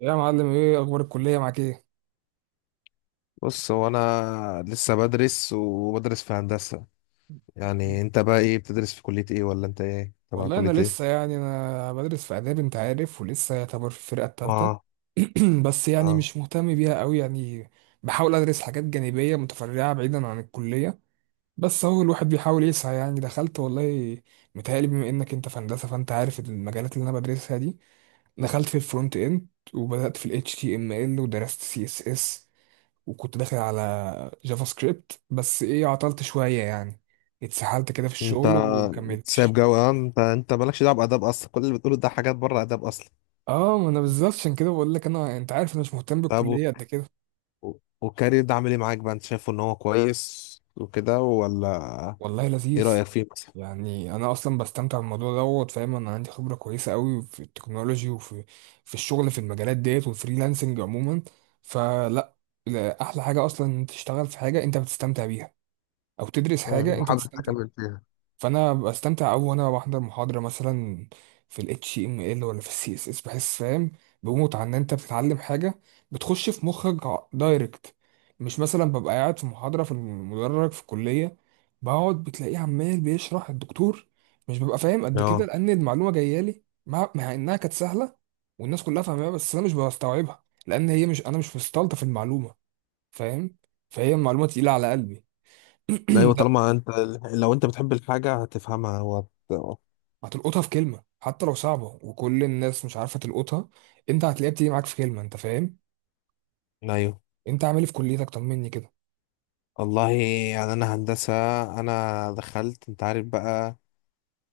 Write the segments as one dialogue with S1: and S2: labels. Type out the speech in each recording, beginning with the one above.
S1: يا معلم، ايه اخبار الكليه معاك؟ ايه
S2: بص هو انا لسه بدرس وبدرس في هندسة. يعني انت بقى ايه بتدرس في كلية ايه ولا انت ايه تبع
S1: والله، انا
S2: كلية
S1: لسه
S2: ايه؟
S1: يعني انا بدرس في اداب انت عارف، ولسه يعتبر في الفرقه الثالثه.
S2: اه.
S1: بس
S2: اه
S1: مش مهتم بيها قوي يعني. بحاول ادرس حاجات جانبيه متفرعه بعيدا عن الكليه. بس هو الواحد بيحاول يسعى. يعني دخلت والله، متهيألي بما انك انت في هندسه فانت عارف المجالات اللي انا بدرسها دي. دخلت في الفرونت اند، وبدأت في ال HTML، ودرست CSS، وكنت داخل على جافا سكريبت، بس ايه، عطلت شوية يعني، اتسحلت كده في
S2: انت
S1: الشغل
S2: سايب
S1: ومكملتش.
S2: جو، انت مالكش دعوة بآداب اصلا، كل اللي بتقوله ده حاجات بره آداب اصلا.
S1: اه، ما انا بالظبط عشان كده بقول لك، انا انت عارف، انا مش مهتم
S2: طب و-
S1: بالكلية قد كده.
S2: والكارير ده عامل ايه معاك بقى، انت شايفه ان هو كويس وكده ولا؟
S1: والله
S2: ايه
S1: لذيذ.
S2: رأيك فيه مثلا؟
S1: يعني انا اصلا بستمتع بالموضوع دوت، فاهم؟ انا عندي خبرة كويسة قوي في التكنولوجي، وفي الشغل، في المجالات ديت والفريلانسنج عموما. فلا، لا، احلى حاجة اصلا انت تشتغل في حاجة انت بتستمتع بيها، او تدرس حاجة
S2: مم،
S1: انت
S2: وحابب
S1: بتستمتع.
S2: تكمل فيها.
S1: فانا بستمتع قوي، وانا بحضر محاضره مثلا في ال HTML ولا في ال CSS بحس فاهم، بموت عن ان انت بتتعلم حاجه بتخش في مخك دايركت. مش مثلا ببقى قاعد في محاضره في المدرج في الكليه، بقعد بتلاقيه عمال بيشرح الدكتور، مش ببقى فاهم قد كده،
S2: اه،
S1: لان المعلومه جايه لي مع انها كانت سهله والناس كلها فاهماها، بس انا مش بستوعبها، لان هي مش مستلطف المعلومه، فاهم؟ فهي المعلومه تقيله على قلبي.
S2: ايوه طالما انت لو انت بتحب الحاجة هتفهمها وهت...
S1: هتلقطها في كلمة حتى لو صعبة وكل الناس مش عارفة تلقطها، انت هتلاقيها بتيجي معاك في كلمة، انت فاهم.
S2: ايوه.
S1: انت عامل إيه في كليتك؟ طمني كده.
S2: والله يعني انا هندسه، انا دخلت انت عارف بقى.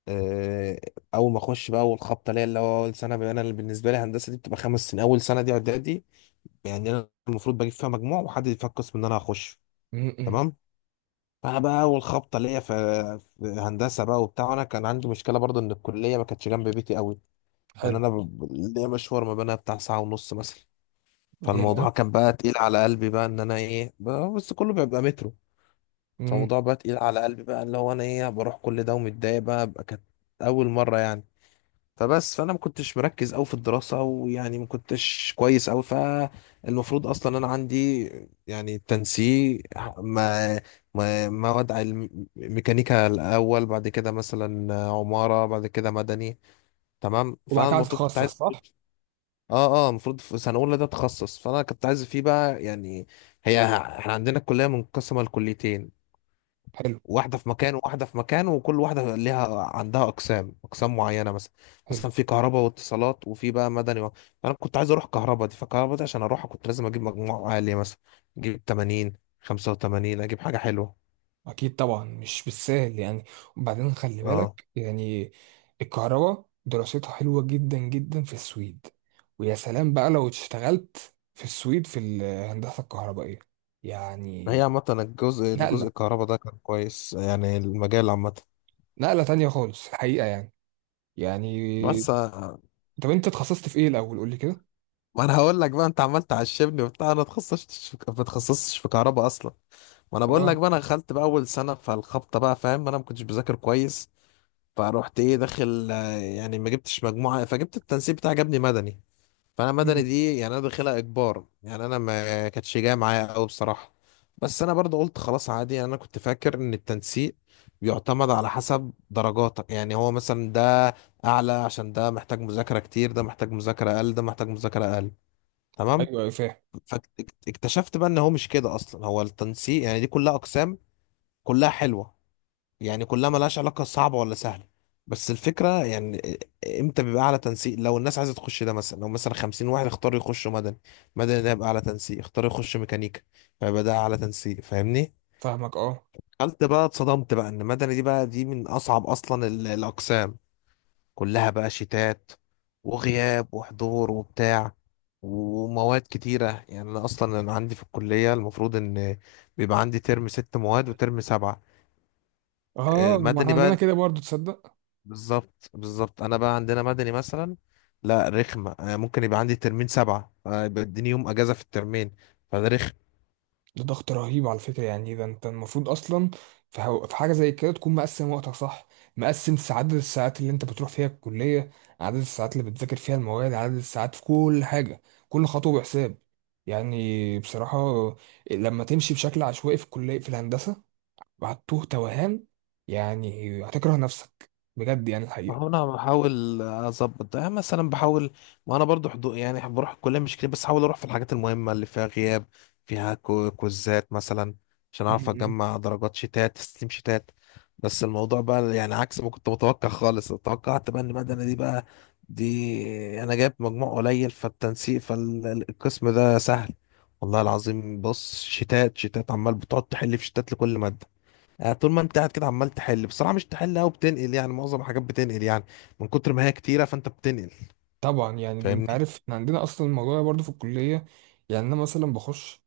S2: آه، اول ما اخش بقى اول خبطه ليا اللي هو اول سنه، بقى انا اللي بالنسبه لي هندسه دي بتبقى خمس سنين، اول سنه دي اعدادي. يعني انا المفروض بجيب فيها مجموع وحد يدفع القسم اللي انا هخش.
S1: إمم.
S2: تمام. فانا بقى اول خبطه ليا في هندسه بقى وبتاع، انا كان عندي مشكله برضه ان الكليه ما كانتش جنب بيتي قوي. يعني
S1: حلو.
S2: انا ليا مشوار ما بينها بتاع ساعه ونص مثلا.
S1: يا
S2: فالموضوع كان بقى تقيل على قلبي بقى ان انا بس كله بيبقى مترو.
S1: امم
S2: فالموضوع بقى تقيل على قلبي بقى اللي هو انا ايه بروح كل ده ومتضايق بقى، كانت اول مره يعني. فانا ما كنتش مركز قوي في الدراسه، ويعني ما كنتش كويس قوي. فالمفروض اصلا انا عندي يعني تنسيق، ما ما مواد علم ميكانيكا الاول، بعد كده مثلا عماره، بعد كده مدني. تمام.
S1: وبعد
S2: فانا
S1: كده
S2: المفروض كنت
S1: هتتخصص،
S2: عايز.
S1: صح؟
S2: اه المفروض في سنه اولى ده تخصص، فانا كنت عايز فيه بقى يعني. هي احنا عندنا الكليه منقسمه لكليتين،
S1: حلو.
S2: واحدة في مكان وواحدة في مكان، وكل واحدة ليها عندها أقسام معينة مثلا.
S1: حلو.
S2: مثلا في كهرباء واتصالات، وفي بقى مدني و... أنا كنت عايز أروح كهرباء دي، فكهرباء دي عشان أروحها كنت لازم أجيب مجموع عالي، مثلا أجيب 80، 85، أجيب حاجة حلوة.
S1: اكيد طبعا، مش بالسهل يعني. وبعدين خلي
S2: أه،
S1: بالك يعني، الكهرباء دراستها حلوة جدا جدا في السويد، ويا سلام بقى لو اشتغلت في السويد في الهندسة الكهربائية
S2: هي
S1: يعني.
S2: عامة الجزء
S1: نقلة،
S2: الكهرباء ده كان كويس، يعني المجال عامة.
S1: نقلة تانية خالص الحقيقة يعني، يعني.
S2: بس آه،
S1: طب انت اتخصصت في ايه الاول؟ قول لي كده.
S2: ما أنا هقول لك بقى، أنت عمال تعشمني وبتاع، أنا اتخصصتش في كهرباء أصلا. ما أنا بقول
S1: اه.
S2: لك بقى أنا دخلت بقى أول سنة، فالخبطة بقى، فاهم، أنا ما كنتش بذاكر كويس. فروحت ايه داخل آه، يعني ما جبتش مجموعة، فجبت التنسيق بتاعي جابني مدني. فانا مدني
S1: مم.
S2: دي يعني انا داخلها اجبار، يعني انا ما كانتش جايه معايا قوي بصراحة. بس انا برضه قلت خلاص عادي، يعني انا كنت فاكر ان التنسيق بيعتمد على حسب درجاتك، يعني هو مثلا ده اعلى عشان ده محتاج مذاكرة كتير، ده محتاج مذاكرة اقل، ده محتاج مذاكرة اقل. تمام.
S1: ايوه ايوه، فاهم.
S2: فاكتشفت بقى ان هو مش كده اصلا، هو التنسيق يعني دي كلها اقسام كلها حلوة، يعني كلها ملهاش علاقة صعبة ولا سهلة. بس الفكرة يعني امتى بيبقى أعلى تنسيق؟ لو الناس عايزة تخش ده، مثلا لو مثلا خمسين واحد اختاروا يخشوا مدني، مدني ده يبقى أعلى تنسيق. اختاروا يخشوا ميكانيكا، فيبقى ده أعلى تنسيق، فاهمني.
S1: فاهمك، اه.
S2: قلت بقى، اتصدمت بقى إن مدني دي بقى دي من أصعب أصلا الأقسام كلها بقى شتات وغياب وحضور وبتاع ومواد كتيرة. يعني أنا أصلا أنا عندي في الكلية المفروض إن بيبقى عندي ترم ست مواد وترم سبعة. آه،
S1: اه، ما احنا
S2: مدني
S1: عندنا
S2: بقى
S1: كده برضو، تصدق؟
S2: بالظبط انا بقى عندنا مدني مثلا، لا رخمه، أنا ممكن يبقى عندي ترمين سبعه آه، يبقى اديني يوم اجازه في الترمين، فده رخم.
S1: ده ضغط رهيب على فكره. يعني إيه ده، انت المفروض اصلا في حاجه زي كده تكون مقسم وقتك، صح؟ مقسم عدد الساعات اللي انت بتروح فيها الكليه، عدد الساعات اللي بتذاكر فيها المواد، عدد الساعات في كل حاجه. كل خطوه بحساب يعني، بصراحه. لما تمشي بشكل عشوائي في الكليه في الهندسه، وهتوه توهان يعني، هتكره نفسك بجد يعني.
S2: ما هو انا بحاول اظبط ده، يعني مثلا بحاول، ما انا برضو حضو يعني بروح الكليه مش كتير، بس احاول اروح في الحاجات المهمه اللي فيها غياب، فيها كوزات مثلا، عشان اعرف
S1: الحقيقه،
S2: اجمع درجات شتات، تسليم شتات. بس الموضوع بقى يعني عكس ما كنت متوقع خالص، توقعت بقى ان المدني دي بقى دي انا جايب مجموع قليل فالتنسيق، فالقسم ده سهل. والله العظيم بص، شتات عمال بتقعد تحل في شتات لكل ماده. يعني طول ما انت قاعد كده عمال تحل، بصراحه مش تحل قوي، بتنقل، يعني معظم الحاجات بتنقل يعني، من كتر ما هي كتيره فانت بتنقل،
S1: طبعا. يعني ده انت
S2: فاهمني.
S1: عارف، احنا عندنا اصلا الموضوع ده برضه في الكليه. يعني انا مثلا بخش،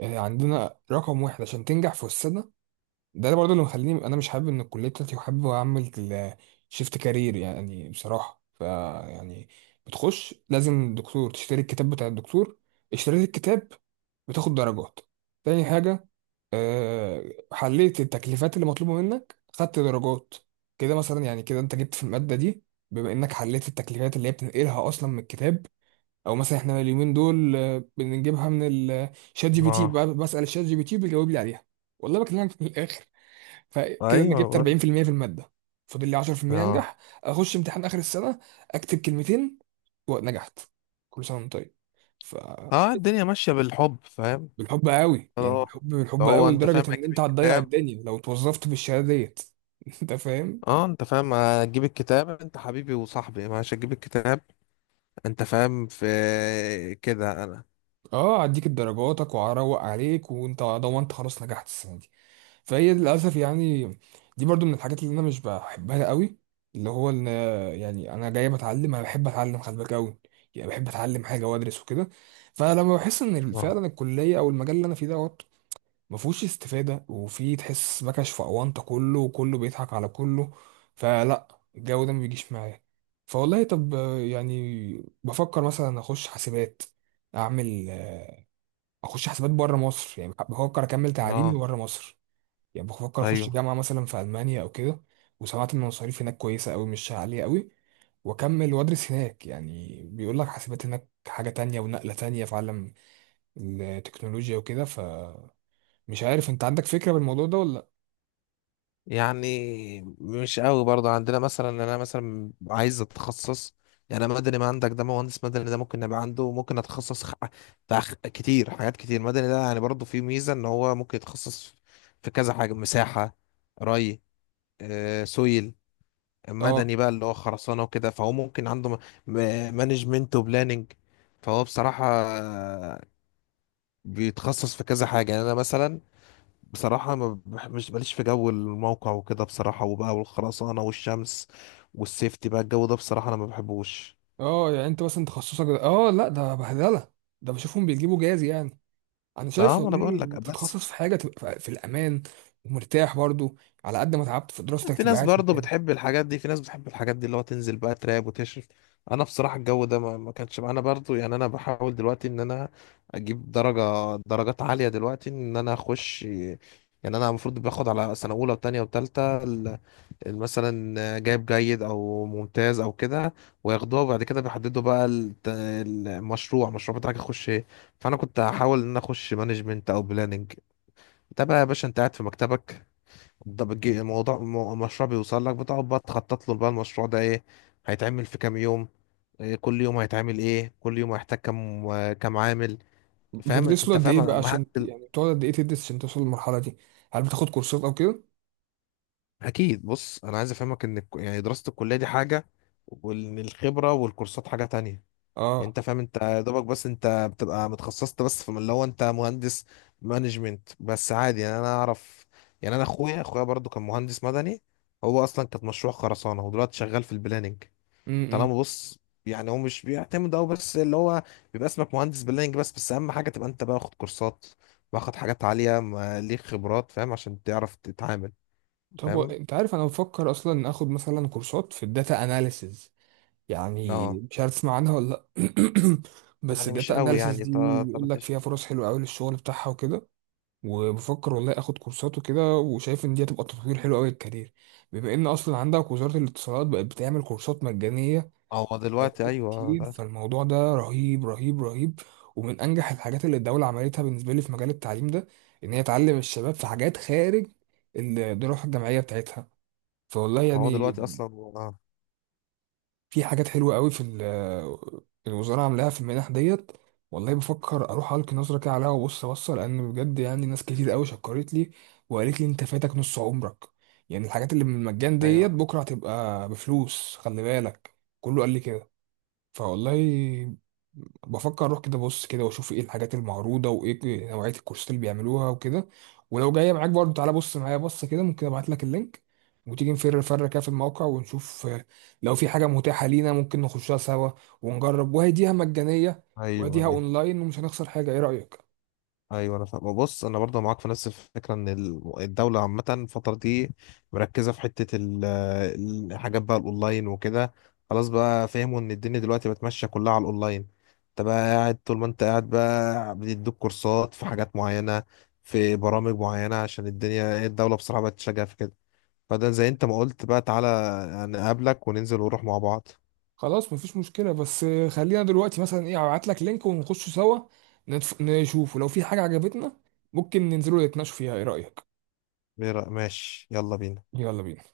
S1: عندنا رقم واحد عشان تنجح في السنه. ده برضه اللي مخليني انا مش حابب ان الكليه بتاعتي، وحابب اعمل شيفت كارير يعني بصراحه، ف يعني، بتخش لازم دكتور تشتري الكتاب بتاع الدكتور. اشتريت الكتاب بتاخد درجات. تاني حاجة، آه، حليت التكليفات اللي مطلوبة منك، خدت درجات. كده مثلا يعني كده انت جبت في المادة دي، بما انك حليت التكليفات اللي هي بتنقلها اصلا من الكتاب، او مثلا احنا اليومين دول بنجيبها من الشات جي بي تي
S2: اه.
S1: بسأل الشات جي بي تي بيجاوب لي عليها والله، بكلمك من الاخر. فكده انا
S2: ايوه انا
S1: جبت
S2: بقول لك.
S1: 40% في المية في المادة، فاضل لي 10%
S2: اه.
S1: انجح. اخش امتحان اخر السنة، اكتب كلمتين، ونجحت. كل سنة وانت طيب.
S2: اه الدنيا ماشيه بالحب، فاهم.
S1: بالحب قوي يعني،
S2: اه،
S1: بالحب، بالحب
S2: هو
S1: قوي،
S2: انت فاهم
S1: لدرجة ان
S2: هتجيب
S1: انت هتضيع
S2: الكتاب.
S1: الدنيا لو اتوظفت بالشهادة ديت. انت فاهم.
S2: اه انت فاهم هتجيب الكتاب، انت حبيبي وصاحبي ماشي، هتجيب الكتاب، انت فاهم. في كده انا.
S1: اه، هديك درجاتك وهروق عليك، وانت ضمنت خلاص نجحت السنة دي. فهي للأسف يعني، دي برضو من الحاجات اللي انا مش بحبها قوي، اللي هو ان، يعني انا جاي بتعلم، انا بحب اتعلم، خلي بالك قوي، يعني بحب اتعلم حاجة وادرس وكده. فلما بحس ان
S2: اه.
S1: فعلا الكلية او المجال اللي انا فيه ده ما فيهوش استفادة، وفي تحس مكش في أونطة، كله وكله بيضحك على كله، فلا، الجو ده ما بيجيش معايا. فوالله، طب يعني بفكر مثلا أخش حاسبات، أعمل أخش حاسبات بره مصر. يعني بفكر أكمل تعليمي
S2: اه.
S1: بره مصر، يعني بفكر أخش
S2: ايوه
S1: جامعة مثلا في ألمانيا أو كده. وسمعت إن المصاريف هناك كويسة أوي، مش عالية أوي، وأكمل وأدرس هناك. يعني بيقول لك حاسبات هناك حاجة تانية ونقلة تانية في عالم التكنولوجيا وكده. فمش عارف، أنت عندك فكرة بالموضوع ده ولا؟
S2: يعني مش قوي برضه عندنا، مثلا انا مثلا عايز اتخصص، يعني أنا مدني ما عندك ده، مهندس مدني ده ممكن نبقى عنده، ممكن اتخصص كتير حاجات كتير، مدني ده يعني برضه فيه ميزة ان هو ممكن يتخصص في كذا حاجة، مساحة، ري، آه، سويل،
S1: اه.
S2: مدني بقى اللي هو خرسانة وكده، فهو ممكن عنده م... مانجمنت وبلاننج. فهو بصراحة آه، بيتخصص في كذا حاجة. يعني انا مثلا بصراحة ما بح- مش ماليش في جو الموقع وكده بصراحة، وبقى والخرسانة والشمس والسيفتي بقى، الجو ده بصراحة أنا ما بحبوش.
S1: اه يعني انت مثلا اه لا، ده بهدله، ده بشوفهم بيجيبوا جاز يعني. انا شايف
S2: لا ما أنا
S1: والله
S2: بقول لك،
S1: انك
S2: بس
S1: تتخصص في حاجه تبقى في الامان ومرتاح برضو، على قد ما تعبت في دراستك
S2: في
S1: تبقى
S2: ناس
S1: قاعد في
S2: برضه
S1: مكان.
S2: بتحب الحاجات دي، في ناس بتحب الحاجات دي اللي هو تنزل بقى تراب وتشرف. أنا بصراحة الجو ده ما كانش معانا برضه. يعني أنا بحاول دلوقتي إن أنا أجيب درجات عالية دلوقتي، إن أنا أخش، يعني أنا المفروض باخد على سنة أولى وتانية وتالتة مثلا جايب جيد او ممتاز او كده، وياخدوها وبعد كده بيحددوا بقى المشروع، بتاعك يخش ايه. فانا كنت هحاول ان أنا اخش مانجمنت او بلاننج. ده بقى يا باشا انت قاعد في مكتبك، ده بتجي- الموضوع مو- المشروع بيوصل لك، بتقعد بقى تخطط له بقى المشروع ده ايه، هيتعمل في كام يوم، إيه كل يوم هيتعمل، ايه كل يوم هيحتاج كام، عامل. فاهم
S1: بتدرس له
S2: انت
S1: قد
S2: فاهم؟
S1: ايه
S2: أنا-
S1: بقى
S2: ما
S1: عشان
S2: هت-
S1: يعني بتقعد قد ايه تدرس عشان توصل للمرحله دي؟ هل بتاخد كورسات او كده؟
S2: اكيد بص، انا عايز افهمك ان يعني دراسة الكلية دي حاجة، وان الخبرة والكورسات حاجة تانية. يعني
S1: اه.
S2: انت فاهم، انت يا دوبك بس انت بتبقى متخصصت بس في اللي هو انت مهندس مانجمنت بس، عادي يعني انا اعرف. يعني انا اخويا برضو كان مهندس مدني، هو اصلا كانت مشروع خرسانه، هو دلوقتي شغال في البلاننج.
S1: إمم.
S2: طالما بص، يعني هو مش بيعتمد او بس اللي هو بيبقى اسمك مهندس بلاننج بس، اهم حاجه تبقى انت باخد كورسات، واخد حاجات عاليه، ما ليك خبرات فاهم، عشان تعرف تتعامل.
S1: طب
S2: فاهم.
S1: انت عارف، انا بفكر اصلا اخد مثلا كورسات في الداتا اناليسز. يعني
S2: اه.
S1: مش عارف تسمع عنها ولا لا. بس
S2: يعني مش
S1: الداتا
S2: قوي
S1: اناليسز
S2: يعني
S1: دي يقول لك
S2: طلعتش.
S1: فيها فرص حلوه قوي للشغل بتاعها وكده. وبفكر والله اخد كورسات وكده، وشايف ان دي هتبقى تطوير حلو قوي للكارير، بما ان اصلا عندك وزارة الاتصالات بقت بتعمل كورسات مجانية
S2: هو
S1: في
S2: دلوقتي
S1: مجالات
S2: ايوه
S1: كتير.
S2: ده-
S1: فالموضوع ده رهيب رهيب رهيب، ومن انجح الحاجات اللي الدولة عملتها بالنسبة لي في مجال التعليم ده، ان هي تعلم الشباب في حاجات خارج الدراسة الجامعية بتاعتها. فوالله
S2: هو
S1: يعني،
S2: دلوقتي اصلا. اه.
S1: في حاجات حلوة قوي الوزارة عاملاها في المنح ديت. والله بفكر اروح القي نظرة كده عليها وابص بص، لان بجد يعني ناس كتير قوي شكرت لي، وقالت لي انت فاتك نص عمرك. يعني الحاجات اللي من المجان ديت
S2: ايوه.
S1: بكرة هتبقى بفلوس، خلي بالك. كله قال لي كده. فوالله بفكر اروح كده بص كده، واشوف ايه الحاجات المعروضه، وايه نوعيه الكورسات اللي بيعملوها وكده. ولو جايه معاك برضه، تعالى بص معايا بص كده، ممكن ابعت لك اللينك، وتيجي نفر كده في الموقع، ونشوف لو في حاجه متاحه لينا ممكن نخشها سوا ونجرب. وهديها مجانيه،
S2: ايوه
S1: وهديها
S2: ايوه
S1: اونلاين، ومش هنخسر حاجه. ايه رايك؟
S2: ايوه انا فاهم بص، انا برضه معاك في نفس الفكره ان الدوله عامه الفتره دي مركزه في حته الحاجات بقى الاونلاين وكده. خلاص بقى فهموا ان الدنيا دلوقتي بقت ماشيه كلها على الاونلاين. انت بقى قاعد طول ما انت قاعد بقى بيدوك كورسات في حاجات معينه، في برامج معينه، عشان الدنيا الدوله بصراحه بقت تشجع في كده. فده زي انت ما قلت بقى، تعالى نقابلك وننزل ونروح مع بعض.
S1: خلاص مفيش مشكله. بس خلينا دلوقتي مثلا ايه، ابعت لك لينك ونخش سوا نشوف، ولو في حاجه عجبتنا ممكن ننزلوا نتناقشوا فيها. ايه رايك؟
S2: ماشي يلا بينا.
S1: يلا بينا.